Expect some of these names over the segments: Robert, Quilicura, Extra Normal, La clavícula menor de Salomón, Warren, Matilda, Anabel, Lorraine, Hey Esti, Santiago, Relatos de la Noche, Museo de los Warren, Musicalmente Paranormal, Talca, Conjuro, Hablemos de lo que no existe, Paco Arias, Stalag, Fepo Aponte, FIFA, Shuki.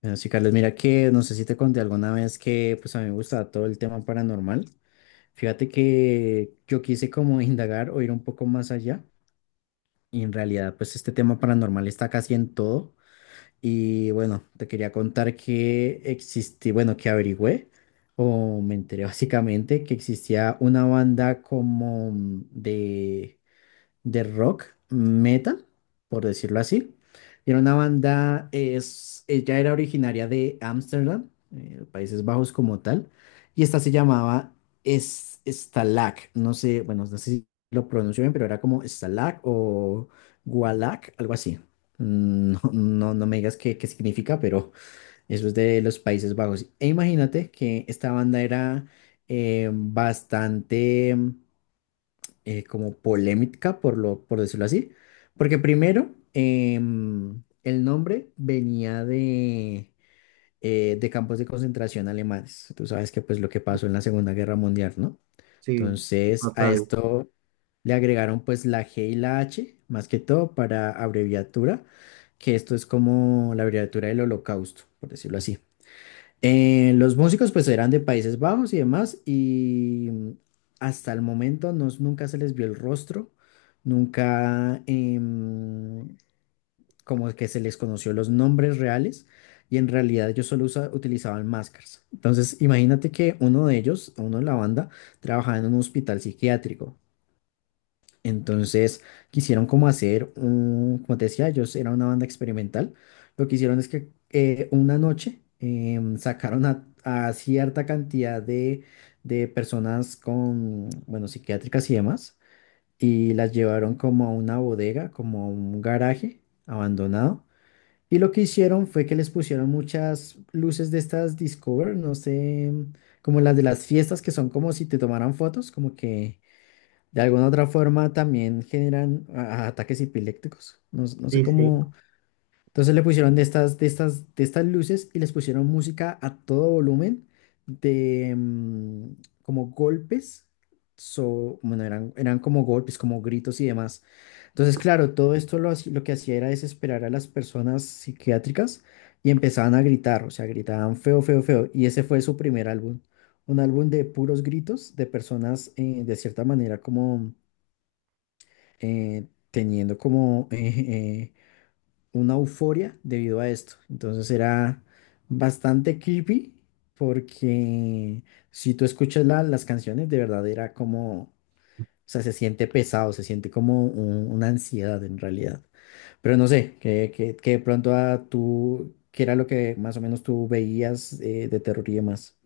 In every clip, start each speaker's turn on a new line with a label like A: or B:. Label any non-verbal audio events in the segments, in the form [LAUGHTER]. A: Bueno, sí, Carlos, mira que no sé si te conté alguna vez que pues a mí me gustaba todo el tema paranormal. Fíjate que yo quise como [LAUGHS] indagar o ir un poco más allá y en realidad pues este tema paranormal está casi en todo. Y bueno, te quería contar que existí, bueno, que averigüé o me enteré [LAUGHS] básicamente que existía una banda como de de rock meta, por decirlo así. Era una banda, es, ella era originaria de Ámsterdam, Países Bajos como tal, y esta se llamaba es, Stalag, no sé, bueno, no sé si lo pronuncio bien, pero era como Stalag o Gualag, algo así. Mm, [LAUGHS] no, no, no me digas qué, qué significa, pero eso es de los Países Bajos. E imagínate que esta banda era bastante como polémica, por lo, por decirlo así, porque primero el nombre venía de campos de concentración alemanes. Tú sabes que pues lo que pasó en la Segunda Guerra Mundial, ¿no?
B: Sí,
A: Entonces a
B: total.
A: esto le agregaron pues la G y la H, más que todo para abreviatura, que esto es como la abreviatura del Holocausto, por decirlo así. Los músicos pues eran de Países Bajos y demás y hasta el momento nunca se les vio el rostro, nunca como que se les conoció los nombres reales y en realidad ellos solo utilizaban máscaras. Entonces imagínate que uno de ellos, uno de la banda, trabajaba en un hospital psiquiátrico entonces quisieron como hacer un, como te decía, ellos era una banda experimental. Lo que hicieron es que una noche sacaron a cierta cantidad de personas con, bueno, psiquiátricas y demás, y las llevaron como a una bodega, como a un garaje abandonado. Y lo que hicieron fue que les pusieron muchas luces de estas Discover, no sé, como las de las fiestas que son como si te tomaran fotos, como que de alguna otra forma también generan a ataques epilépticos. No, no sé
B: Sí, sí.
A: cómo. Entonces le pusieron de estas, de estas, de estas luces y les pusieron música a todo volumen de como golpes. So, bueno, eran, eran como golpes, como gritos y demás. Entonces, claro, todo esto lo, lo que hacía era desesperar a las personas psiquiátricas y empezaban a gritar, o sea, gritaban feo, feo, feo. Y ese fue su primer álbum. Un álbum de puros gritos de personas de cierta manera como teniendo como [LAUGHS] una euforia debido a esto. Entonces era bastante creepy porque si tú escuchas las canciones, de verdad era como, o sea, se siente pesado, se siente como una ansiedad en realidad. Pero no sé, que de pronto a tú, ¿qué era lo que más o menos tú veías de terror y demás?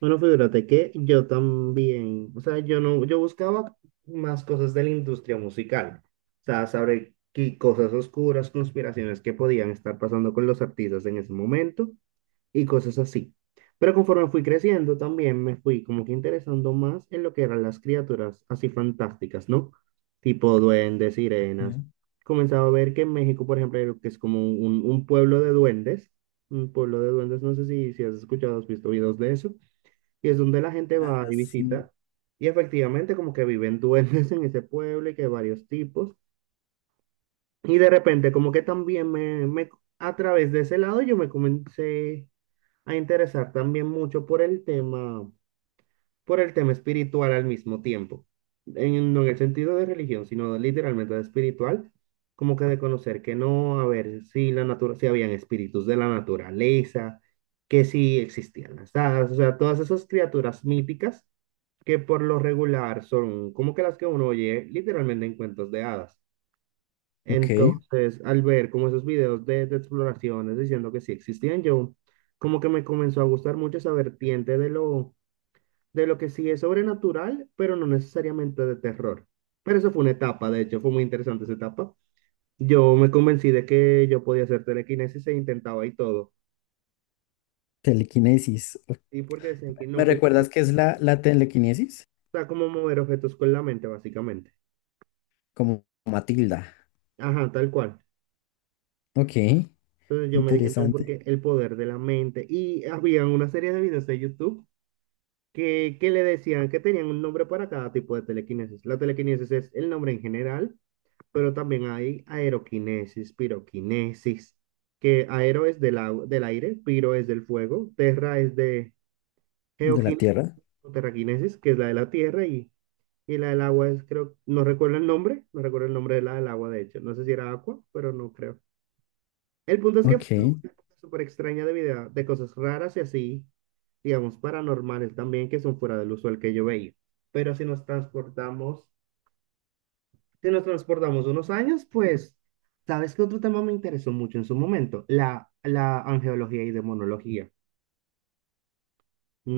B: Bueno, fíjate que yo también, o sea, yo no, yo buscaba más cosas de la industria musical. O sea, saber qué cosas oscuras, conspiraciones que podían estar pasando con los artistas en ese momento. Y cosas así. Pero conforme fui creciendo, también me fui como que interesando más en lo que eran las criaturas así fantásticas, ¿no? Tipo duendes, sirenas.
A: Ok.
B: Comenzaba a ver que en México, por ejemplo, hay lo que es como un pueblo de duendes, un pueblo de duendes, no sé si has escuchado, has visto videos de eso, y es donde la gente va
A: Ah,
B: y
A: sí.
B: visita, y efectivamente como que viven duendes [LAUGHS] en ese pueblo y que hay varios tipos, y de repente como que también me a través de ese lado yo me comencé a interesar también mucho por el tema espiritual al mismo tiempo. En, no en el sentido de religión, sino literalmente de espiritual, como que de conocer que no, a ver si la natura, si habían espíritus de la naturaleza, que si existían las hadas, o sea, todas esas criaturas míticas que por lo regular son como que las que uno oye literalmente en cuentos de hadas.
A: Ok,
B: Entonces, al ver como esos videos de exploraciones diciendo que sí existían, yo como que me comenzó a gustar mucho esa vertiente de lo que sí es sobrenatural, pero no necesariamente de terror. Pero eso fue una etapa, de hecho, fue muy interesante esa etapa. Yo me convencí de que yo podía hacer telequinesis e intentaba y todo.
A: telequinesis. Ok.
B: Y porque decían que
A: ¿Me
B: no, que o
A: recuerdas qué es la, la telequinesis?
B: sea, como mover objetos con la mente, básicamente.
A: Como Matilda.
B: Ajá, tal cual.
A: Ok,
B: Entonces yo me dije, no,
A: interesante.
B: porque el poder de la mente. Y había una serie de videos de YouTube. ¿Qué, qué le decían? Que tenían un nombre para cada tipo de telequinesis. La telequinesis es el nombre en general, pero también hay aeroquinesis, piroquinesis, que aero es au- del aire, piro es del fuego, terra es de
A: De la
B: geoquinesis
A: Tierra.
B: o terraquinesis, que es la de la tierra, y la del agua es, creo, no recuerdo el nombre, no recuerdo el nombre de la del agua, de hecho. No sé si era agua, pero no creo. El punto es que
A: Ok.
B: fue una época súper extraña de vida, de cosas raras y así, digamos, paranormales también, que son fuera del usual que yo veía. Pero si nos transportamos, si nos transportamos unos años, pues, ¿sabes qué otro tema me interesó mucho en su momento? La angeología y demonología.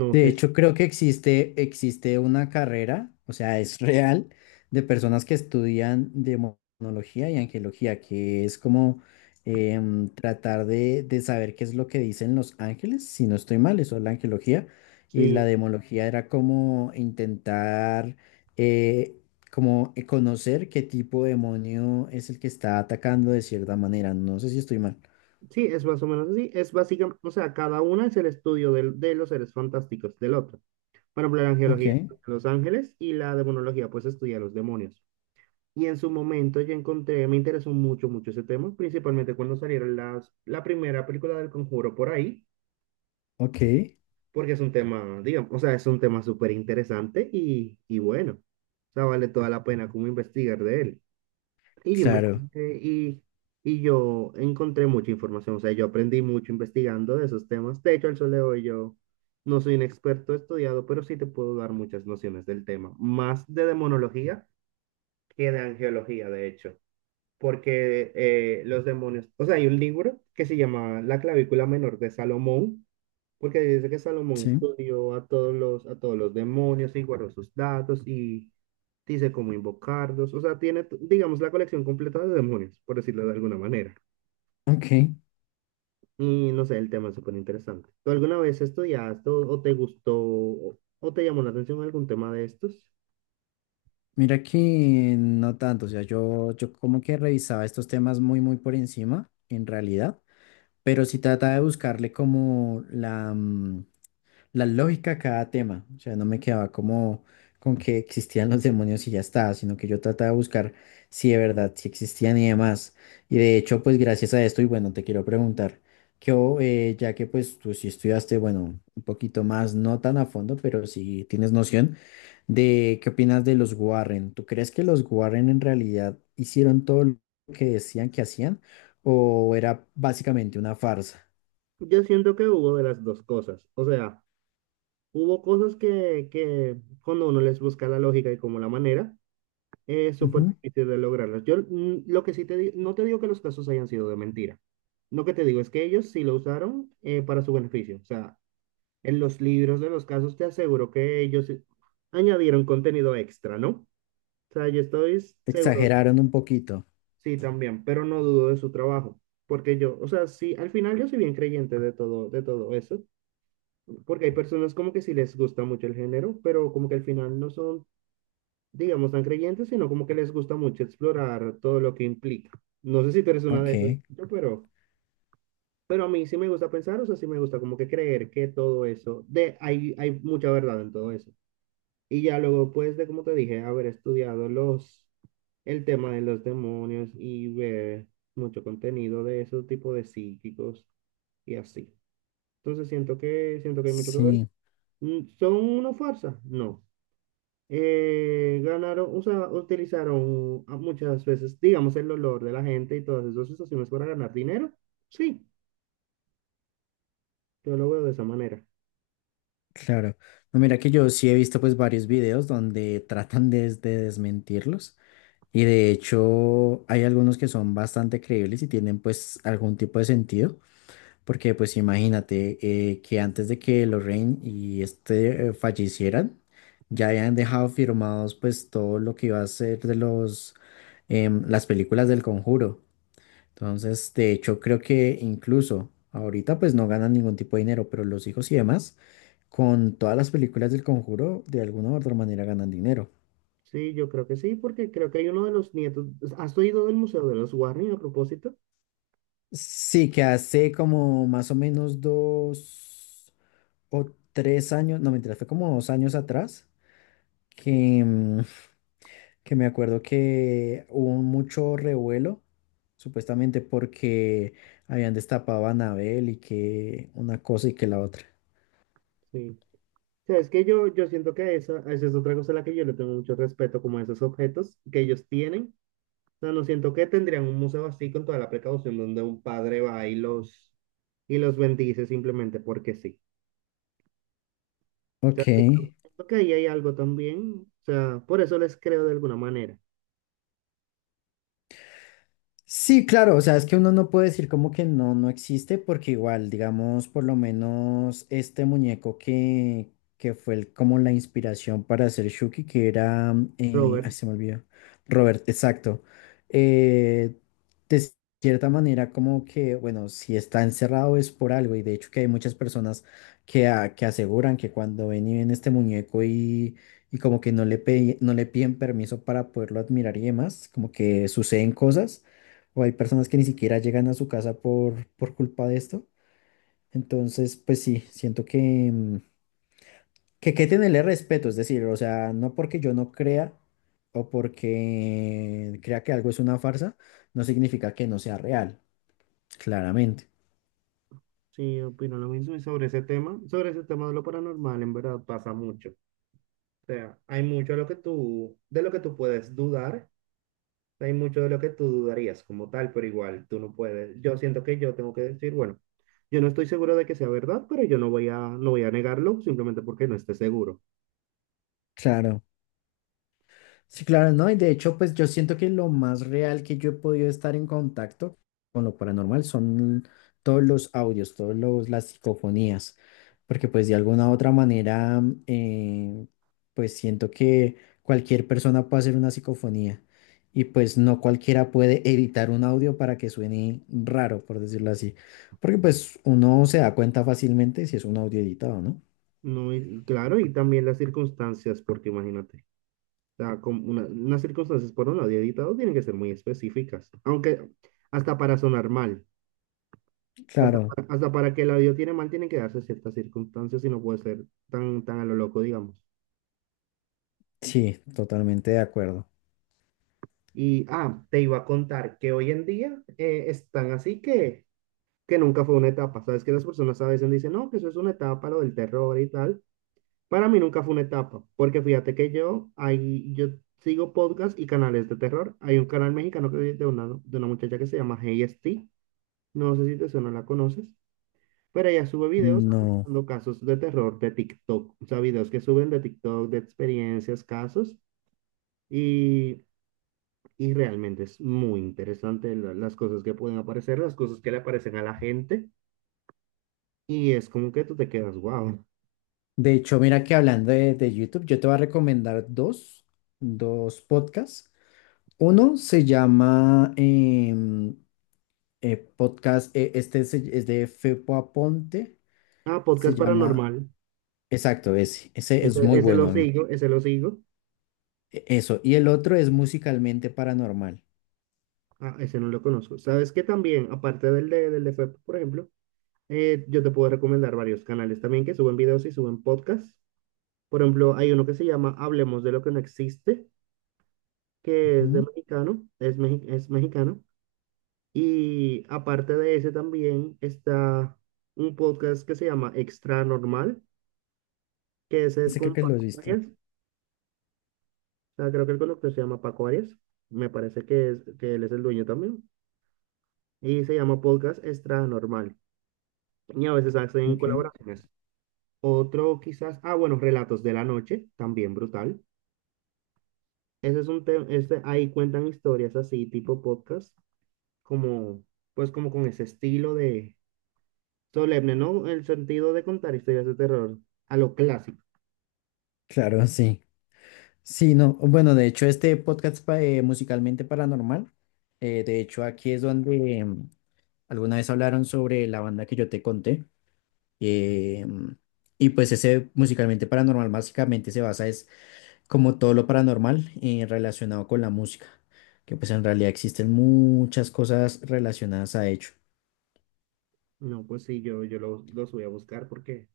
B: No
A: De
B: sé
A: hecho, creo que existe, existe una carrera, o sea, es real, de personas que estudian demonología y angelología, que es como tratar de saber qué es lo que dicen los ángeles, si no estoy mal, eso es la angelología. Y la
B: si,
A: demología era como intentar eh, como conocer qué tipo de demonio es el que está atacando de cierta manera. No sé si estoy mal.
B: sí, es más o menos así. Es básicamente, o sea, cada una es el estudio del- de los seres fantásticos del otro. Por ejemplo, la
A: Ok.
B: angeología estudia a los ángeles y la demonología, pues, estudia a los demonios. Y en su momento yo encontré, me interesó mucho, mucho ese tema, principalmente cuando salieron las, la primera película del Conjuro por ahí,
A: Ok,
B: porque es un tema, digamos, o sea, es un tema súper interesante y bueno, o sea, vale toda la pena como investigar de él. Y yo
A: claro,
B: investigué y yo encontré mucha información, o sea, yo aprendí mucho investigando de esos temas. De hecho, al sol de hoy yo no soy un experto estudiado, pero sí te puedo dar muchas nociones del tema, más de demonología que de angeología, de hecho. Porque los demonios, o sea, hay un libro que se llama La clavícula menor de Salomón, porque dice que Salomón
A: sí.
B: estudió a todos los demonios y guardó sus datos y dice cómo invocarlos, o sea, tiene, t- digamos, la colección completa de demonios, por decirlo de alguna manera.
A: Ok,
B: Y no sé, el tema es súper interesante. ¿Tú alguna vez estudiaste o te gustó o te llamó la atención algún tema de estos?
A: mira que no tanto, o sea, yo como que revisaba estos temas muy, muy por encima, en realidad, pero sí trataba de buscarle como la, la lógica a cada tema. O sea, no me quedaba como con que existían los demonios y ya está, sino que yo trataba de buscar si de verdad, si existían y demás. Y de hecho, pues gracias a esto, y bueno, te quiero preguntar, que o, ya que pues tú sí estudiaste, bueno, un poquito más, no tan a fondo, pero sí tienes noción de qué opinas de los Warren. ¿Tú crees que los Warren en realidad hicieron todo lo que decían que hacían o era básicamente una farsa?
B: Yo siento que hubo de las dos cosas, o sea... Hubo cosas que cuando uno les busca la lógica y como la manera, es súper
A: Ujú.
B: difícil de lograrlas. Yo lo que sí te digo, no te digo que los casos hayan sido de mentira. Lo que te digo es que ellos sí lo usaron para su beneficio. O sea, en los libros de los casos te aseguro que ellos añadieron contenido extra, ¿no? O sea, yo estoy seguro,
A: Exageraron un poquito.
B: sí, también, pero no dudo de su trabajo. Porque yo, o sea, sí, al final yo soy bien creyente de todo eso. Porque hay personas como que sí les gusta mucho el género, pero como que al final no son digamos, tan creyentes, sino como que les gusta mucho explorar todo lo que implica. No sé si tú eres una de esas,
A: Ok.
B: yo, pero a mí sí me gusta pensar, o sea, sí me gusta como que creer que todo eso, de, hay mucha verdad en todo eso. Y ya luego, pues, de como te dije, haber estudiado los, el tema de los demonios y ver mucho contenido de esos tipos de psíquicos y así. Entonces siento siento que hay mucho que ver.
A: Sí,
B: Mm, ¿son una farsa? No. Ganaron, usa- utilizaron a- muchas veces, digamos, el dolor de la gente y todas esas situaciones para ganar dinero. Sí, yo lo veo de esa manera.
A: claro. No, mira que yo sí he visto pues varios videos donde tratan de desmentirlos y de hecho hay algunos que son bastante creíbles y tienen pues algún tipo de sentido porque pues imagínate que antes de que Lorraine y este fallecieran ya habían dejado firmados pues todo lo que iba a ser de los las películas del Conjuro. Entonces, de hecho, creo que incluso ahorita pues no ganan ningún tipo de dinero, pero los hijos y demás, con todas las películas del Conjuro, de alguna u otra manera ganan dinero.
B: Sí, yo creo que sí, porque creo que hay uno de los nietos. Pues, ¿has oído del Museo de los Warren a propósito?
A: Sí, que hace como más o menos dos o tres años, no, mentira, fue como dos años atrás, que, que me acuerdo que hubo mucho revuelo, supuestamente porque habían destapado a Anabel y que una cosa y que la otra.
B: Sí. O sea, es que yo siento que esa es otra cosa a la que yo le tengo mucho respeto, como a esos objetos que ellos tienen. O sea, no siento que tendrían un museo así con toda la precaución donde un padre va y los bendice simplemente porque sí. Te
A: Ok.
B: recuerdo que ahí hay algo también, o sea, por eso les creo de alguna manera.
A: Sí, claro, o sea, es que uno no puede decir como que no, no existe, porque igual, digamos, por lo menos este muñeco que fue como la inspiración para hacer Shuki, que era, ay,
B: Robert,
A: se me olvidó, Robert, exacto. eh, de cierta manera, como que, bueno, si está encerrado es por algo, y de hecho que hay muchas personas que, que aseguran que cuando ven y ven este muñeco y como que no le, no le piden permiso para poderlo admirar y demás, como que suceden cosas o hay personas que ni siquiera llegan a su casa por culpa de esto. Entonces, pues sí, siento que, que tenerle respeto, es decir, o sea, no porque yo no crea o porque crea que algo es una farsa, no significa que no sea real, claramente.
B: sí, opino lo mismo y sobre ese tema de lo paranormal, en verdad pasa mucho. O sea, hay mucho de lo que tú, de lo que tú puedes dudar, hay mucho de lo que tú dudarías como tal, pero igual tú no puedes. Yo siento que yo tengo que decir, bueno, yo no estoy seguro de que sea verdad, pero yo no voy a, no voy a negarlo simplemente porque no esté seguro.
A: Claro. Sí, claro, ¿no? Y de hecho, pues yo siento que lo más real que yo he podido estar en contacto con lo paranormal son todos los audios, todos los, las psicofonías, porque pues de alguna u otra manera, pues siento que cualquier persona puede hacer una psicofonía y pues no cualquiera puede editar un audio para que suene raro, por decirlo así, porque pues uno se da cuenta fácilmente si es un audio editado, ¿no?
B: No, y- claro, y también las circunstancias, porque imagínate. Sea, como una- unas circunstancias por un lado y editado tienen que ser muy específicas. Aunque hasta para sonar mal, hasta
A: Claro,
B: para, hasta para que el audio tiene mal, tienen que darse ciertas circunstancias y no puede ser tan, tan a lo loco, digamos.
A: sí, totalmente de acuerdo.
B: Y, ah, te iba a contar que hoy en día están así que nunca fue una etapa. Sabes que las personas a veces dicen, no, que eso es una etapa, lo del terror y tal. Para mí nunca fue una etapa, porque fíjate que yo, ahí, yo sigo podcasts y canales de terror. Hay un canal mexicano una, de una muchacha que se llama Hey Esti. No sé si te suena, la conoces, pero ella sube videos
A: No.
B: analizando casos de terror de TikTok, o sea, videos que suben de TikTok, de experiencias, casos, y, y realmente es muy interesante la- las cosas que pueden aparecer, las cosas que le aparecen a la gente, y es como que tú te quedas, wow.
A: De hecho, mira que hablando de YouTube, yo te voy a recomendar dos, dos podcasts. Uno se llama podcast, este es de Fepo Aponte,
B: Ah,
A: se
B: podcast
A: llama,
B: paranormal,
A: exacto, ese
B: ese,
A: es muy bueno a mí.
B: ese lo sigo,
A: Eso, y el otro es Musicalmente Paranormal.
B: ah, ese no lo conozco. Sabes que también, aparte del de FEP, por ejemplo, yo te puedo recomendar varios canales también que suben videos y suben podcasts. Por ejemplo, hay uno que se llama Hablemos de lo que no existe, que es de
A: Ujú,
B: mexicano, es, mexi- es mexicano. Y aparte de ese también está un podcast que se llama Extra Normal, que ese es
A: ese creo
B: con
A: que lo
B: Paco
A: has visto.
B: Arias. O sea, creo que el conductor se llama Paco Arias. Me parece que, es, que él es el dueño también. Y se llama Podcast Extra Normal. Y a veces hacen
A: Ok.
B: colaboraciones. Otro quizás, ah, bueno, Relatos de la Noche, también brutal. Ese es un tema, este, ahí cuentan historias así, tipo podcast como, pues como con ese estilo de solemne, ¿no? El sentido de contar historias de terror a lo clásico.
A: Claro, sí. Sí, no. Bueno, de hecho, este podcast Musicalmente Paranormal, de hecho, aquí es donde... alguna vez hablaron sobre la banda que yo te conté. eh, y pues ese musicalmente paranormal básicamente se basa es como todo lo paranormal relacionado con la música. Que pues en realidad existen muchas cosas relacionadas a ello.
B: No, pues sí, yo lo- los voy a buscar porque,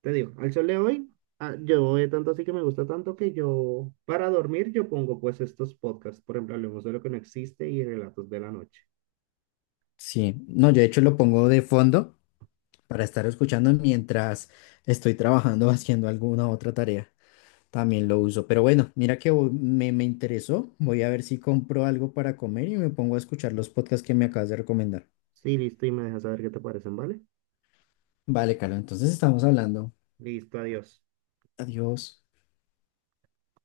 B: te digo, al sol de hoy, ah, yo tanto así que me gusta tanto que yo, para dormir, yo pongo pues estos podcasts, por ejemplo, Hablemos de lo que no existe y Relatos de la Noche.
A: Sí, no, yo de hecho lo pongo de fondo para estar escuchando mientras estoy trabajando, [LAUGHS] haciendo alguna otra tarea. También lo uso. Pero bueno, mira que hoy me, me interesó. Voy a ver si compro algo para comer y me pongo a escuchar los podcasts que me acabas de recomendar.
B: Sí, listo, y me dejas saber qué te parecen, ¿vale?
A: Vale, Carlos, entonces estamos hablando.
B: Listo, adiós.
A: Adiós.